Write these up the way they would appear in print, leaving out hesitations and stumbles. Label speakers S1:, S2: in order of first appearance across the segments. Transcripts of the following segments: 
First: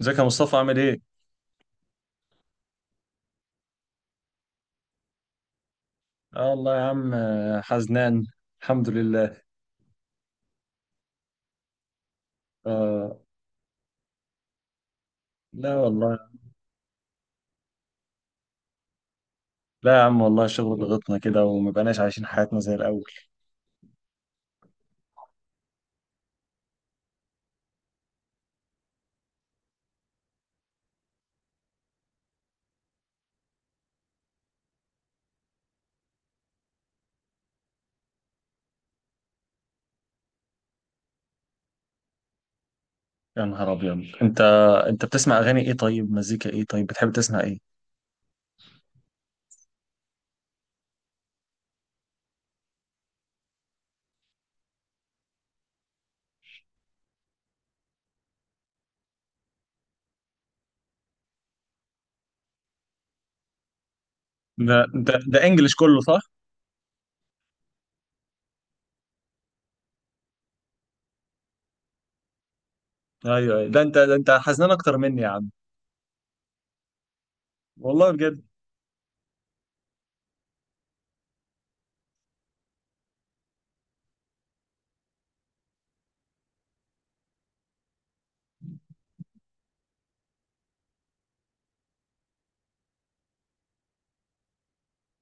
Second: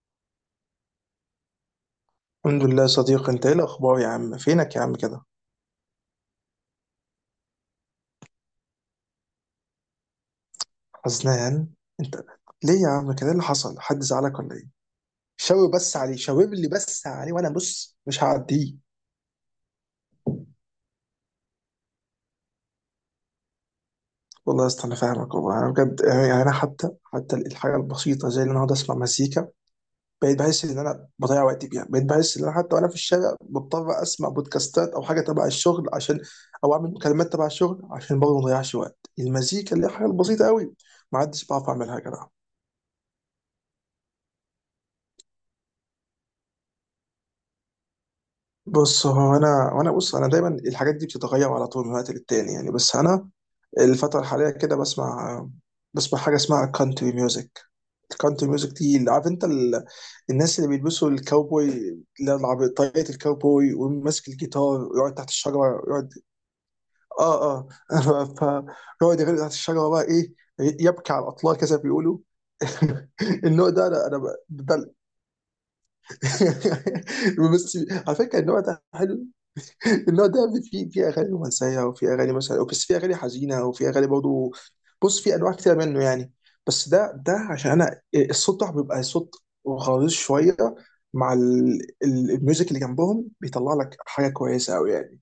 S1: ازيك يا مصطفى؟ عامل ايه؟
S2: الحمد لله يا صديقي، انت ايه الاخبار يا عم؟ فينك يا عم كده؟
S1: اه والله يا عم، حزنان. الحمد لله.
S2: حزنان انت؟ ليه يا عم
S1: آه.
S2: كده؟ ايه اللي حصل؟ حد زعلك ولا ايه؟ شاور
S1: لا
S2: بس عليه،
S1: والله.
S2: شاور لي بس عليه، وانا بص مش هعديه.
S1: لا يا عم والله، الشغل ضغطنا كده وما بقناش عايشين حياتنا زي الاول.
S2: والله يا اسطى انا فاهمك والله. انا بجد يعني انا حتى الحاجه البسيطه زي ان انا اقعد اسمع مزيكا. بقيت بحس ان انا بضيع وقتي بيها. بقيت بحس ان انا حتى وانا في الشارع بضطر اسمع بودكاستات او حاجه تبع الشغل، عشان او اعمل مكالمات تبع الشغل عشان برضه ما اضيعش وقت، المزيكا اللي هي حاجه بسيطه قوي. ما عدتش بعرف اعملها يا جدع.
S1: يا نهار ابيض انت! انت بتسمع اغاني ايه؟ طيب مزيكا ايه؟ طيب بتحب تسمع ايه؟
S2: بص، هو انا وانا بص، انا دايما الحاجات دي بتتغير على طول من وقت للتاني يعني. بس انا الفتره الحاليه كده بسمع حاجه اسمها كانتري ميوزك. الكانتري ميوزك دي، اللي عارف انت الناس اللي بيلبسوا الكاوبوي، اللي هو طاقية الكاوبوي وماسك
S1: ده
S2: الجيتار ويقعد
S1: ده
S2: تحت
S1: ده انجلش
S2: الشجره،
S1: كله،
S2: يقعد.
S1: صح؟
S2: اه، اه. فيقعد يغني تحت الشجره بقى ايه، يبكي على الاطلال كذا بيقولوا.
S1: ايوه، أيوة.
S2: النوع
S1: ده
S2: ده
S1: انت
S2: انا
S1: ده
S2: انا
S1: انت حزنان
S2: ده.
S1: اكتر مني يا عم.
S2: بس.
S1: والله
S2: على فكره،
S1: بجد.
S2: النوع ده حلو. النوع ده يا ابني في اغاني رومانسيه، وفي اغاني مثلا، بس في اغاني حزينه، وفي اغاني برضه. بص، في انواع كتير منه يعني. بس ده عشان انا الصوت بتاعه بيبقى صوت غليظ شويه، مع الميوزك اللي جنبهم بيطلع لك حاجه كويسه قوي يعني.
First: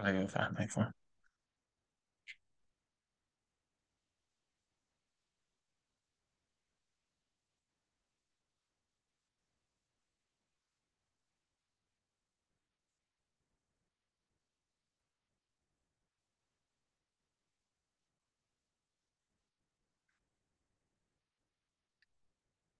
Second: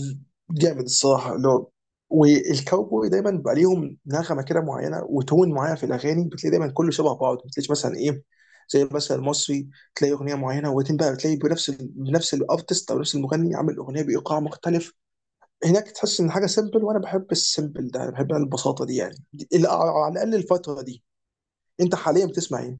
S1: ايوه فاهمك،
S2: جامد
S1: فاهم.
S2: الصراحه لو. والكاوبوي دايما بقى ليهم نغمه كده معينه وتون معين في الاغاني. بتلاقي دايما كله شبه بعض، ما بتلاقيش مثلا ايه زي مثلا المصري، تلاقي اغنيه معينه وبعدين بقى بتلاقي بنفس الارتست او نفس المغني عامل اغنيه بايقاع مختلف. هناك تحس ان حاجه سيمبل، وانا بحب السيمبل ده، انا بحب البساطه دي يعني، على الاقل الفتره دي. انت حاليا بتسمع ايه؟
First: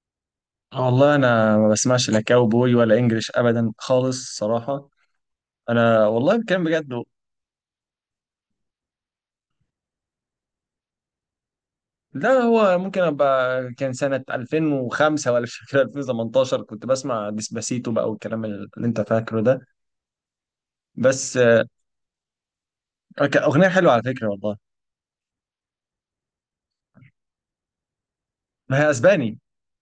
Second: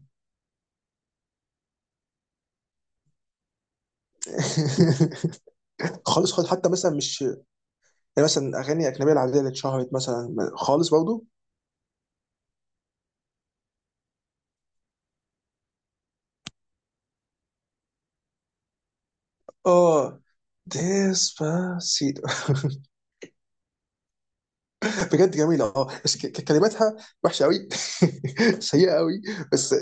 S1: والله انا ما بسمعش لا كاوبوي ولا انجلش ابدا خالص، صراحة. انا
S2: خالص
S1: والله
S2: خالص،
S1: كان
S2: حتى مثلا
S1: بجد.
S2: مش يعني، مثلا اغاني اجنبيه العاديه اللي اتشهرت مثلا، خالص برضه.
S1: لا هو ممكن ابقى كان سنة 2005 ولا مش فاكر 2018، كنت بسمع ديسباسيتو بقى والكلام اللي انت فاكره ده.
S2: اه،
S1: بس.
S2: ديسباسيتو.
S1: كان اغنية حلوة على فكرة والله.
S2: بجد جميلة اه، بس كلماتها وحشة قوي.
S1: ما هي
S2: سيئة قوي.
S1: اسباني.
S2: بس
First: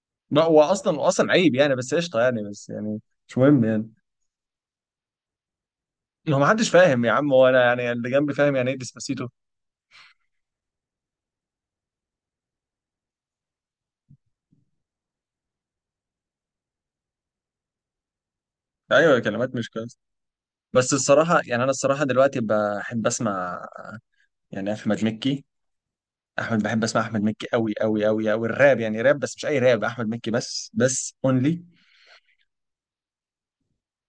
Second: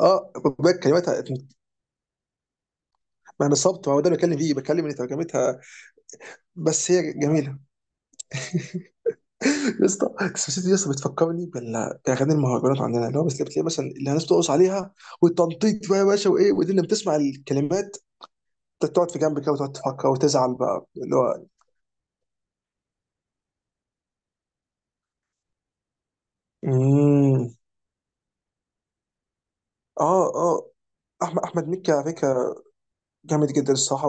S2: اه
S1: ما هو
S2: بجد
S1: اصلا،
S2: كلماتها.
S1: عيب يعني، بس قشطة يعني، بس يعني. مش
S2: ما انا
S1: مهم
S2: صبت،
S1: يعني.
S2: ما هو ده اللي بتكلم فيه، بتكلم ان ترجمتها.
S1: هو ما حدش
S2: بس
S1: فاهم يا
S2: هي
S1: عم. هو
S2: جميلة.
S1: انا يعني اللي جنبي فاهم يعني ايه ديسباسيتو.
S2: يا اسطى ديسباسيتو، يا اسطى بتفكرني باغاني المهرجانات عندنا، اللي هو بس بتلاقي مثلا اللي الناس بترقص عليها والتنطيط بقى يا باشا، وايه ودي اللي بتسمع الكلمات تقعد
S1: ايوه،
S2: في جنبك كده
S1: كلمات مش
S2: وتقعد
S1: كويسة.
S2: تفكر وتزعل بقى
S1: بس
S2: اللي
S1: الصراحة
S2: هو.
S1: يعني انا الصراحة دلوقتي بحب اسمع، يعني احمد مكي. بحب اسمع احمد مكي
S2: مم.
S1: قوي قوي قوي قوي، الراب يعني، راب بس مش اي راب، احمد مكي
S2: اه،
S1: بس
S2: اه.
S1: بس
S2: احمد
S1: اونلي.
S2: احمد مكي على فكرة، جامد جدا الصراحه.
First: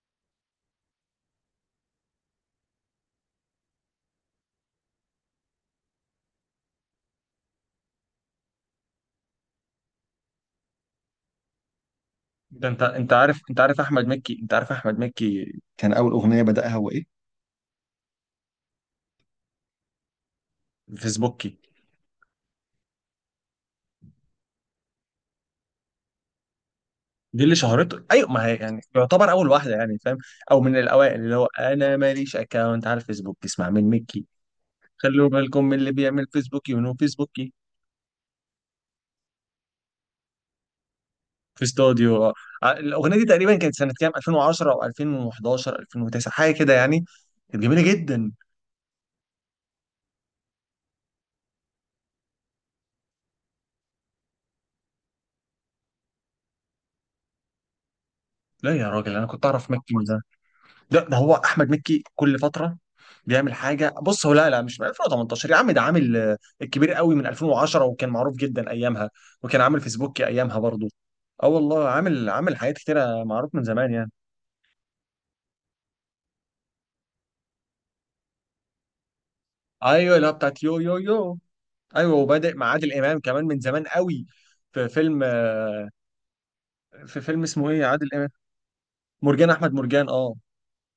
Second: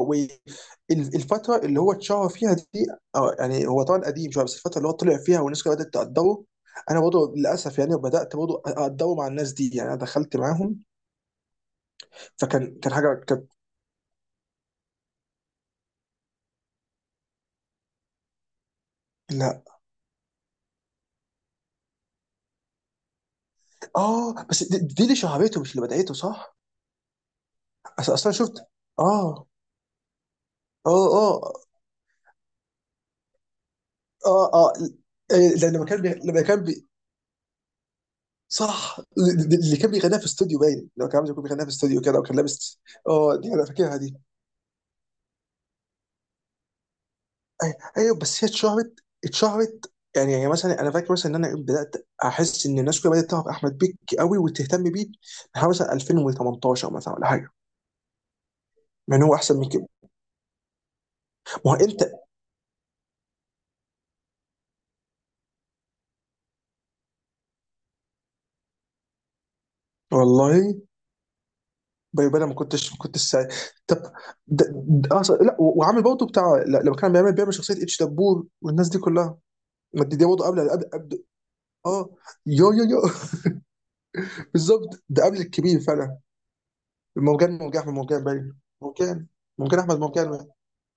S2: والفتره اللي هو اتشهر فيها دي، يعني هو طبعا قديم شويه، بس الفتره اللي هو طلع فيها والناس كلها بدات تقدره، انا برضه للاسف يعني بدات برضه اقدره مع الناس دي يعني، انا دخلت معاهم.
S1: ده
S2: فكان
S1: انت
S2: كان
S1: انت
S2: حاجه
S1: عارف؟
S2: كانت.
S1: انت عارف احمد مكي، انت عارف احمد مكي كان اول اغنيه بدأها هو ايه؟
S2: لا.
S1: فيسبوكي.
S2: اه، بس دي اللي شهرته مش اللي بدايته صح؟
S1: دي اللي شهرته،
S2: اصل
S1: ايوه،
S2: انا
S1: ما
S2: شفت.
S1: هي يعني يعتبر
S2: اه،
S1: اول واحده يعني، فاهم. او من
S2: اه،
S1: الاوائل. اللي هو
S2: اه،
S1: انا ماليش اكاونت على الفيسبوك، اسمع من مكي.
S2: اه، اه.
S1: خلوا بالكم
S2: ده
S1: من اللي بيعمل
S2: لما كان
S1: فيسبوكي
S2: بي...
S1: ونو فيسبوكي.
S2: صح. اللي كان بيغنيها في استوديو باين، لما كان عامل زي يكون
S1: في
S2: بيغنيها في استوديو كده
S1: استوديو.
S2: وكان لابس.
S1: الاغنيه دي
S2: اه، دي
S1: تقريبا
S2: انا
S1: كانت سنه
S2: فاكرها
S1: كام،
S2: دي.
S1: 2010 او 2011، 2009، حاجه كده يعني. كانت جميله
S2: ايوه،
S1: جدا.
S2: بس هي اتشهرت يعني مثلا انا فاكر مثلا ان انا بدات احس ان الناس كلها بدات تعرف احمد بيك قوي وتهتم بيه من مثلا 2018 مثلا، ولا حاجه،
S1: لا يا راجل
S2: مع ان
S1: انا
S2: هو
S1: كنت
S2: احسن من
S1: اعرف
S2: كده.
S1: مكي. ده هو احمد
S2: ما هو
S1: مكي
S2: انت.
S1: كل فتره بيعمل حاجه. بص هو لا لا مش من 2018 يا عم، ده عامل. الكبير قوي من 2010 وكان معروف جدا ايامها، وكان عامل فيسبوك ايامها
S2: والله.
S1: برضو. اه والله عامل،
S2: باي باي، ما
S1: حاجات
S2: كنتش ما كنتش
S1: كتيره، معروف من زمان
S2: طب،
S1: يعني.
S2: ده أصلا لا وعامل برضه بتاع لما كان بيعمل شخصيه اتش دبور والناس دي كلها. ما دي
S1: ايوه،
S2: دي
S1: لا
S2: برضه
S1: بتاعت
S2: قبل
S1: يو
S2: قبل
S1: يو
S2: قبل.
S1: يو.
S2: اه.
S1: ايوه وبادئ مع
S2: يو يو
S1: عادل
S2: يو.
S1: امام كمان من زمان قوي. في
S2: بالظبط،
S1: فيلم
S2: ده قبل
S1: آه،
S2: الكبير فعلا.
S1: في فيلم
S2: مرجان
S1: اسمه
S2: مرجان
S1: ايه
S2: احمد
S1: عادل
S2: مرجان،
S1: امام.
S2: باين مرجان.
S1: مرجان احمد
S2: مرجان احمد
S1: مرجان، اه.
S2: مرجان.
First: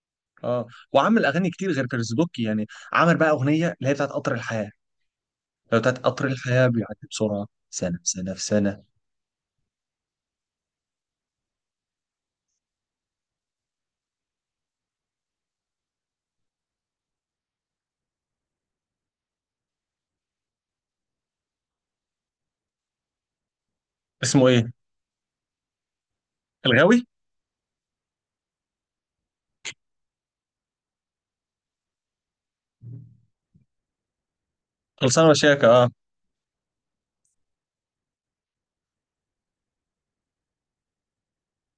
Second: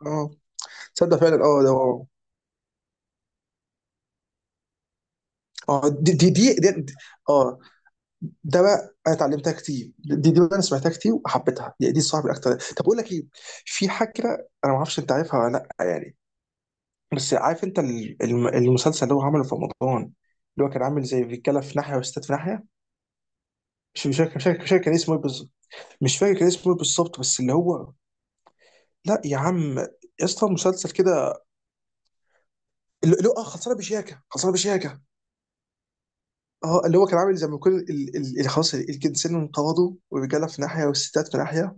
S2: اه.
S1: اه
S2: تصدق
S1: وعمل
S2: فعلا،
S1: اغاني
S2: اه ده
S1: كتير غير
S2: هو.
S1: فيسبوك يعني. عمل بقى اغنيه اللي هي بتاعت قطر الحياه. لو
S2: اه
S1: بتاعت
S2: دي
S1: قطر
S2: دي دي,
S1: الحياه،
S2: دي, دي
S1: بيعدي بسرعه،
S2: اه،
S1: سنه في سنه في
S2: ده بقى
S1: سنه.
S2: انا اتعلمتها كتير. دي انا سمعتها كتير وحبيتها. دي صعبه اكتر. طب اقول لك ايه، في حاجه. انا ما اعرفش انت عارفها ولا لا يعني، بس عارف انت المسلسل اللي هو عمله في رمضان، اللي هو كان عامل زي رجاله في ناحيه وستات في ناحيه. مش مش فاكر مش
S1: اسمه
S2: فاكر مش
S1: ايه؟
S2: فاكر كان اسمه ايه بالظبط. مش فاكر كان اسمه ايه
S1: الغاوي.
S2: بالظبط، بس اللي هو. لا يا عم. يا اسطى، مسلسل كده، اللي هو خلصانه بشياكه.
S1: خلصانه وشياكه، اه.
S2: اه، اللي هو كان عامل زي ما يكون اللي خلاص الجنسين انقرضوا، والرجاله في ناحيه والستات في ناحيه،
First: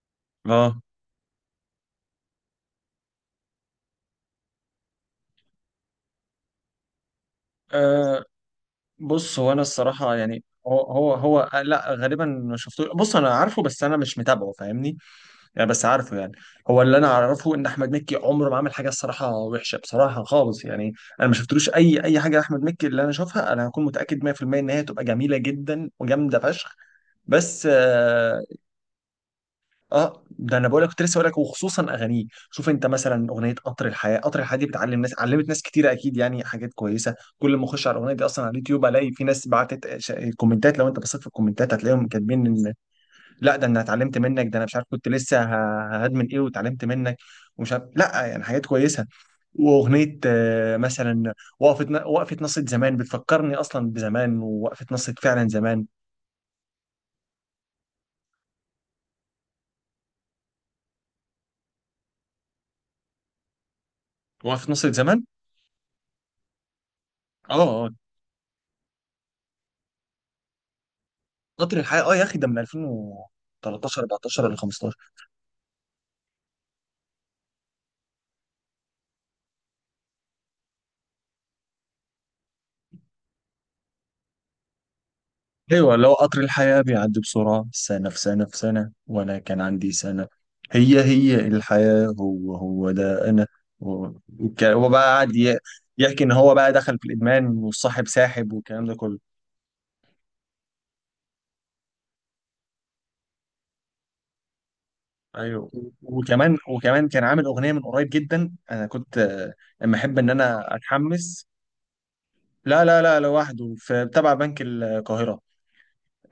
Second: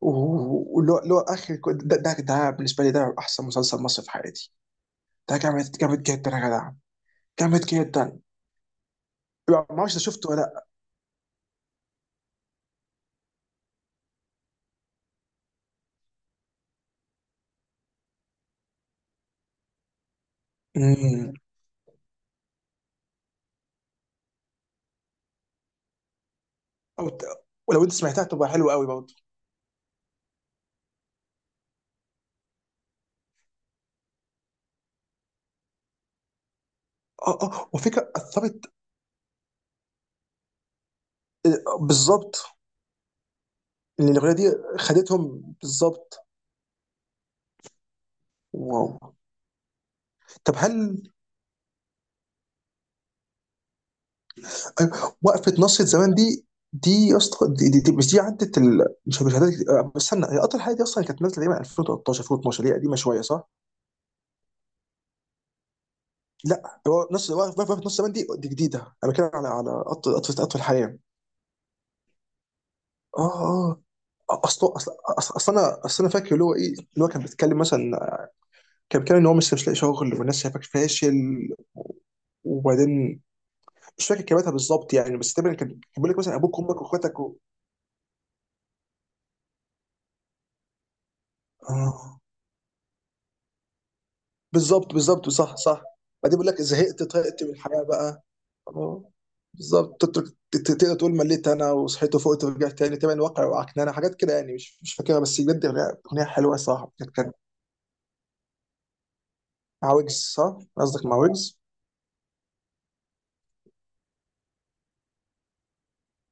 S1: اه.
S2: واللي هو ده بالنسبه لي، ده احسن مسلسل مصري في حياتي. ده جامد جامد جدا يا جدع، جامد جدا.
S1: آه، بص هو انا
S2: ما اعرفش إذا
S1: الصراحه
S2: شفته ولا
S1: يعني،
S2: لا.
S1: هو ، لا غالبا ما شفتوش. بص انا عارفه، بس انا مش متابعه فاهمني؟ يعني بس عارفه يعني. هو اللي انا اعرفه ان احمد مكي عمره ما عمل حاجه، الصراحه وحشه، بصراحه خالص يعني. انا ما
S2: أمم.
S1: شفتلوش اي حاجه لاحمد مكي، اللي انا اشوفها انا هكون متاكد 100% ان هي تبقى جميله جدا وجامده فشخ.
S2: أو ت-
S1: بس
S2: ولو انت سمعتها
S1: آه،
S2: تبقى حلوه قوي برضه.
S1: اه ده انا بقول لك، كنت لسه بقول لك وخصوصا اغانيه. شوف انت مثلا اغنيه قطر الحياه، دي بتعلم ناس، علمت ناس كتير اكيد يعني، حاجات كويسه.
S2: اه،
S1: كل ما
S2: اه،
S1: اخش على
S2: وفكره
S1: الاغنيه دي اصلا على
S2: اثرت.
S1: اليوتيوب الاقي في ناس بعتت ش- كومنتات. لو انت بصيت في الكومنتات هتلاقيهم
S2: بالظبط.
S1: كاتبين ان... لا ده انا
S2: ان
S1: اتعلمت
S2: الاغنيه
S1: منك،
S2: دي
S1: ده انا مش عارف كنت
S2: خدتهم
S1: لسه
S2: بالظبط.
S1: هدمن ايه، واتعلمت منك. ومش عارف، لا يعني حاجات
S2: واو.
S1: كويسه. واغنيه
S2: طب
S1: آه،
S2: هل.
S1: مثلا وقفه نصة زمان بتفكرني اصلا بزمان. ووقفه نصة
S2: أيوة،
S1: فعلا
S2: وقفه
S1: زمان.
S2: نصره زمان دي، دي يا اسطى دي مش دي عدت مش عدت، بس استنى. هي اطول حاجه دي اصلا كانت نازله تقريبا 2013 2012، دي قديمه شويه صح؟
S1: وقفه نصة زمان،
S2: لا، هو نص
S1: اه
S2: وقفة
S1: آه،
S2: نص زمان. دي جديده. انا بتكلم على اطول اطول اطول حياه.
S1: قطر الحياة، اه يا اخي ده من
S2: اه، اه.
S1: 2013، 14 ولا
S2: اصل اصل
S1: 15.
S2: اصل أصل انا فاكر اللي هو ايه، اللي هو كان بيتكلم مثلا، كان بيتكلم ان هو مش لاقي شغل، والناس شايفاك فاشل. وبعدين مش فاكر كلماتها بالظبط يعني، بس تقريبا كان
S1: ايوه اللي
S2: بيقول
S1: هو
S2: لك مثلا
S1: قطر
S2: ابوك
S1: الحياة،
S2: وامك
S1: بيعدي
S2: واخواتك
S1: بسرعة سنة في سنة في سنة، وانا كان عندي سنة. هي الحياة،
S2: آه.
S1: هو ده انا. و- هو
S2: بالظبط،
S1: بقى
S2: بالظبط،
S1: قاعد
S2: صح، صح.
S1: يحكي ان
S2: بعدين بيقول
S1: هو
S2: لك
S1: بقى دخل
S2: زهقت،
S1: في
S2: طهقت
S1: الادمان
S2: من الحياه
S1: والصاحب
S2: بقى.
S1: ساحب والكلام ده
S2: اه،
S1: كله.
S2: بالظبط، تقدر تقول مليت، انا وصحيت وفقت ورجعت تاني تبع الواقع، وعكنانه حاجات كده يعني. مش فاكرها، بس بجد
S1: ايوه، و-
S2: أغنية حلوه، صح
S1: وكمان
S2: كانت
S1: كان
S2: كانت
S1: عامل اغنية من قريب جدا. انا كنت.
S2: مع
S1: اما
S2: ويجز
S1: احب ان
S2: صح
S1: انا
S2: قصدك؟ مع
S1: اتحمس.
S2: ويجز.
S1: لا لا لا، لوحده في تبع بنك القاهرة.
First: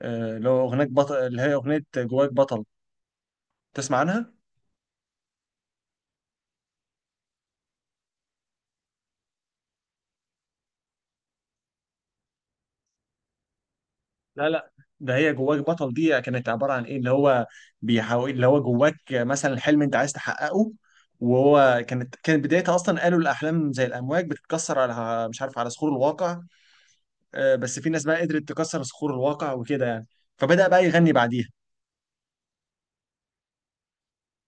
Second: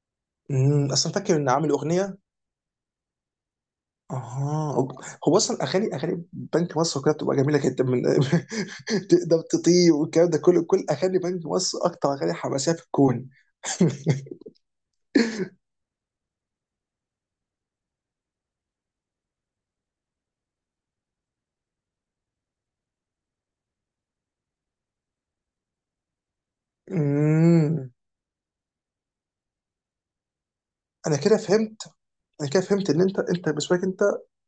S1: اللي هو اغنية
S2: اصلا
S1: بطل،
S2: فاكر
S1: اللي
S2: ان
S1: هي
S2: عامل
S1: اغنية
S2: اغنيه.
S1: جواك بطل. تسمع عنها؟
S2: اها. هو اصلا اغاني بنك مصر كده بتبقى جميله جدا من. تقدر تطير والكلام ده كله. كل اغاني بنك مصر اكتر اغاني حماسيه في الكون.
S1: لا. لا ده هي جواك بطل دي كانت عبارة عن ايه، اللي هو بيحاول اللي هو جواك مثلا، الحلم انت عايز تحققه. وهو كانت بدايتها اصلا، قالوا الاحلام زي الامواج بتتكسر على، مش عارف، على صخور الواقع. بس في
S2: امم.
S1: ناس بقى قدرت تكسر صخور الواقع وكده يعني. فبدأ بقى يغني
S2: انا كده
S1: بعديها.
S2: فهمت. انا كده فهمت ان انت بالنسبه لك انت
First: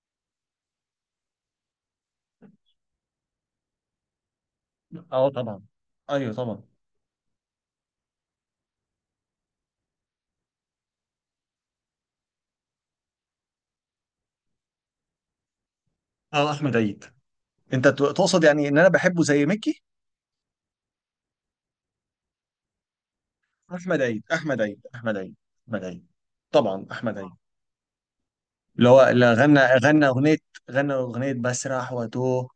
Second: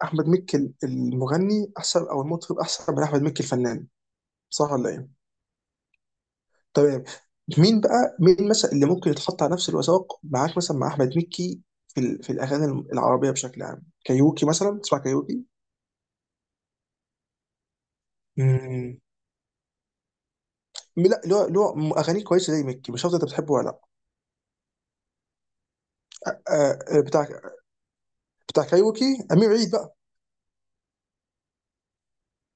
S2: احمد مكي المغني احسن او المطرب احسن من احمد مكي الفنان. صح ولا ايه؟
S1: اه طبعا. ايوه طبعا.
S2: تمام. مين بقى، مين مثلا اللي ممكن يتحط على نفس الوثائق معاك، مثلا مع احمد مكي، في في الاغاني العربيه بشكل عام. كايروكي مثلا، تسمع كايروكي؟
S1: اه احمد عيد. انت تقصد يعني ان انا
S2: امم
S1: بحبه زي ميكي.
S2: لا، اللي هو اغانيه كويسه زي مكي، مش عارف انت بتحبه ولا لا.
S1: احمد عيد، احمد عيد، احمد عيد، احمد عيد. احمد عيد.
S2: آه،
S1: طبعا
S2: آه،
S1: احمد
S2: بتاع
S1: عيد.
S2: بتاع
S1: اللي هو
S2: كايروكي،
S1: اللي
S2: امير
S1: غنى،
S2: عيد بقى.
S1: غنى اغنيه، غنى اغنيه بسرح واتوه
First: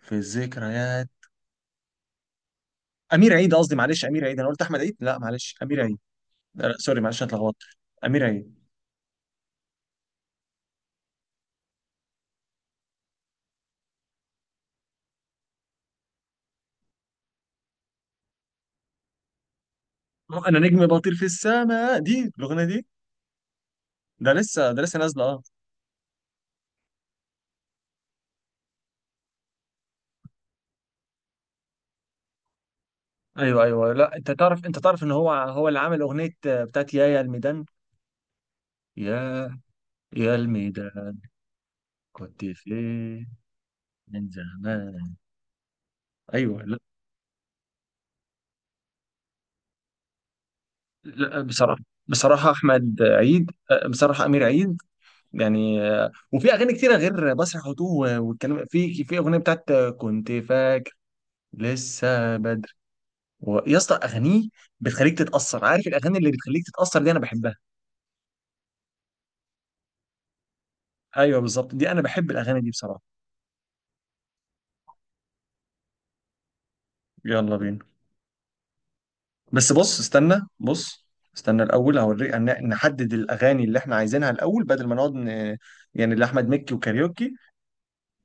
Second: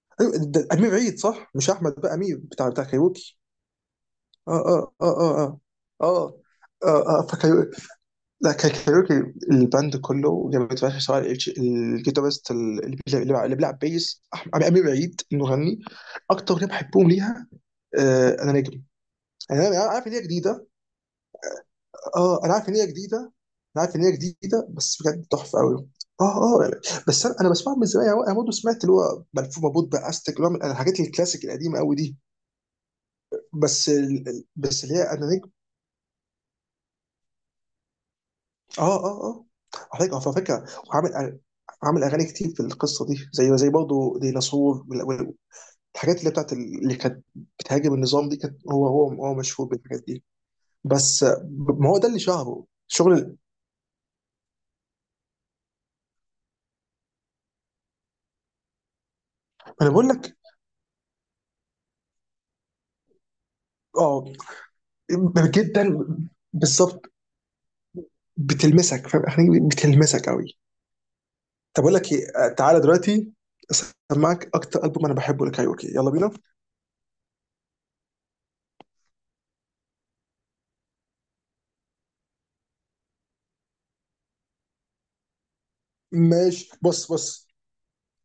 S1: في
S2: أيوة، ده امير
S1: الذكريات.
S2: عيد صح، مش احمد بقى، امير بتاع
S1: امير
S2: كايروكي.
S1: عيد قصدي، معلش، امير عيد. انا
S2: اه،
S1: قلت احمد
S2: اه،
S1: عيد، لا
S2: اه،
S1: معلش،
S2: اه،
S1: امير عيد.
S2: اه،
S1: لا لا، سوري معلش
S2: اه،
S1: أنا اتلخبطت.
S2: اه.
S1: امير
S2: لا،
S1: عيد.
S2: كان كايروكي. الباند كله جابت فشخ، سواء الجيتارست، اللي بيلعب بيس، امير عيد المغني. اكتر اغنيه بحبهم ليها آه انا نجم. يعني انا عارف ان هي
S1: انا
S2: جديده.
S1: نجم بطير في السماء، دي
S2: اه، انا
S1: الاغنيه
S2: عارف ان
S1: دي.
S2: هي جديده. انا عارف ان هي
S1: ده لسه
S2: جديده،
S1: ده لسه
S2: بس
S1: نازله،
S2: بجد
S1: اه.
S2: تحفه قوي. اه، اه، يعني، بس انا بسمعها من زمان يعني. انا برضه سمعت اللي هو ملفوف مربوط باستك، اللي هو من الحاجات الكلاسيك القديمه قوي دي.
S1: ايوه،
S2: بس
S1: ايوه، لا
S2: ال-
S1: انت
S2: ال-
S1: تعرف، انت
S2: بس اللي
S1: تعرف
S2: هي
S1: ان
S2: انا
S1: هو
S2: نجم.
S1: هو اللي عامل اغنيه بتاعت يا، الميدان.
S2: اه، اه، اه.
S1: يا
S2: على فكره على
S1: يا
S2: فكره
S1: الميدان
S2: وعامل، عامل اغاني
S1: كنت
S2: كتير في القصه
S1: فين
S2: دي، زي برضه
S1: من
S2: ديناصور
S1: زمان؟
S2: الحاجات اللي بتاعت
S1: ايوه، لا,
S2: اللي كانت بتهاجم النظام دي كانت. هو مشهور بالحاجات دي. بس
S1: لا بصراحه،
S2: ما هو ده اللي
S1: بصراحه
S2: شهره
S1: احمد
S2: شغل
S1: عيد، بصراحه امير عيد يعني، وفي اغاني كتيره غير مسرح وتوه، والكلام في اغنيه بتاعت،
S2: انا بقول
S1: كنت
S2: لك.
S1: فاكر لسه بدري. يا اسطى
S2: اه،
S1: اغانيه بتخليك تتاثر، عارف
S2: جدا،
S1: الاغاني اللي بتخليك تتاثر دي
S2: بالظبط.
S1: انا بحبها.
S2: بتلمسك، فاهم، اغاني بتلمسك قوي.
S1: ايوه بالظبط،
S2: طب
S1: دي
S2: اقول
S1: انا
S2: لك ايه،
S1: بحب الاغاني دي
S2: تعالى
S1: بصراحه.
S2: دلوقتي اسمعك اكتر البوم انا بحبه لكايروكي. يلا بينا.
S1: يلا بينا. بس بص، استنى بص، استنى الاول هوريك نحدد الاغاني اللي احنا عايزينها الاول، بدل ما نقعد ن... يعني لاحمد
S2: ماشي،
S1: مكي
S2: بص،
S1: وكاريوكي،
S2: بص.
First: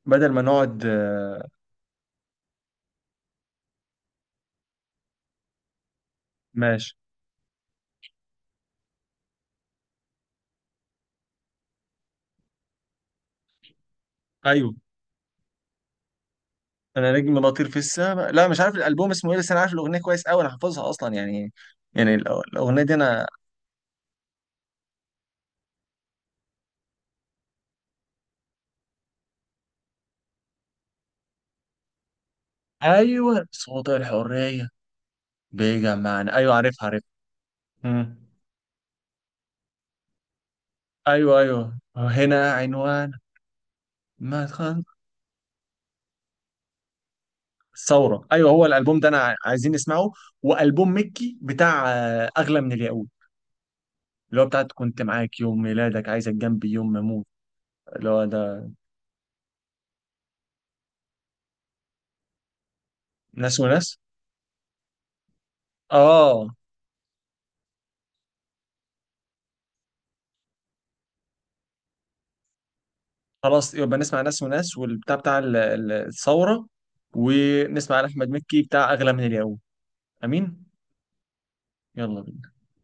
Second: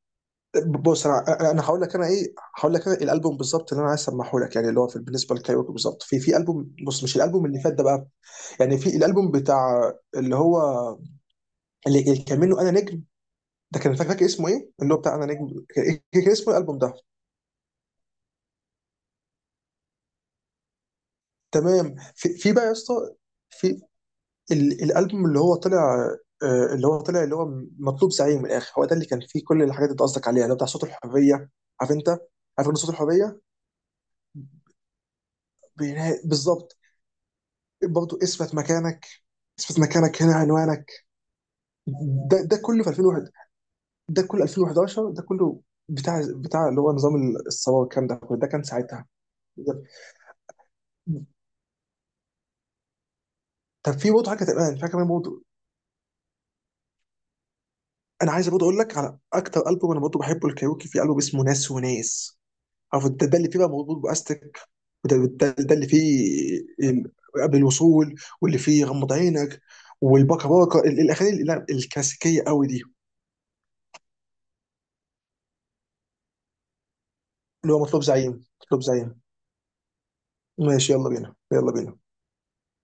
S1: بدل ما نقعد
S2: بص،
S1: آه،
S2: انا هقول لك انا ايه، هقول لك انا الالبوم بالظبط اللي انا عايز اسمعه لك يعني، اللي هو في بالنسبه للكايروكي بالظبط، في البوم،
S1: ماشي.
S2: بص مش الالبوم اللي فات ده بقى. يعني في الالبوم بتاع اللي هو، اللي كان منه انا نجم. ده كان فاكر اسمه ايه،
S1: ايوه،
S2: اللي هو بتاع انا نجم. كان كان اسمه الالبوم ده؟
S1: انا نجم بطير في السماء. لا مش عارف الالبوم اسمه ايه، بس انا عارف الاغنيه كويس قوي، انا حافظها اصلا يعني.
S2: تمام.
S1: يعني
S2: في بقى يا
S1: الاغنيه دي
S2: اسطى،
S1: انا.
S2: في الالبوم اللي هو طلع، اللي هو طلع اللي هو مطلوب زعيم. من الاخر هو ده اللي كان فيه كل الحاجات اللي انت قصدك عليها، اللي هو بتاع صوت الحريه. عارف انت؟ عارف ان صوت الحريه،
S1: ايوه صوت الحريه. بيجمعنا، ايوه
S2: بالظبط.
S1: عارفها، عارفها. مم.
S2: برضه اثبت مكانك، اثبت مكانك هنا عنوانك.
S1: ايوه ايوه،
S2: ده
S1: هنا
S2: ده كله في
S1: عنوان
S2: 2001، ده كله
S1: مدخل
S2: 2011، ده كله بتاع اللي هو نظام الثوره والكلام ده
S1: الثوره.
S2: كله. ده
S1: ايوه
S2: كان
S1: هو الالبوم
S2: ساعتها.
S1: ده انا عايزين
S2: ده-
S1: نسمعه. والبوم مكي بتاع، اغلى من الياقوت،
S2: طب في برضه حاجه
S1: اللي هو
S2: كانت
S1: بتاعت
S2: الان، في حاجه
S1: كنت
S2: كمان
S1: معاك
S2: برضه.
S1: يوم ميلادك، عايزك جنبي يوم ما اموت. اللي هو
S2: انا عايز برضه
S1: ده.
S2: اقول لك على اكتر البوم انا برضه بحبه الكايروكي، في البوم اسمه ناس وناس. عارف ده اللي
S1: ناس
S2: فيه بقى
S1: وناس.
S2: مربوط باستك، وده ده, ده اللي فيه
S1: اه.
S2: ال- قبل الوصول، واللي فيه غمض عينك، والباكا باكا الاغاني الكلاسيكيه قوي دي.
S1: خلاص، يبقى نسمع ناس وناس والبتاع بتاع الثورة.
S2: اللي هو
S1: ونسمع
S2: مطلوب
S1: على أحمد
S2: زعيم،
S1: مكي
S2: مطلوب
S1: بتاع أغلى
S2: زعيم.
S1: من اليوم. أمين.
S2: ماشي، يلا بينا، يلا بينا.
S1: يلا بينا.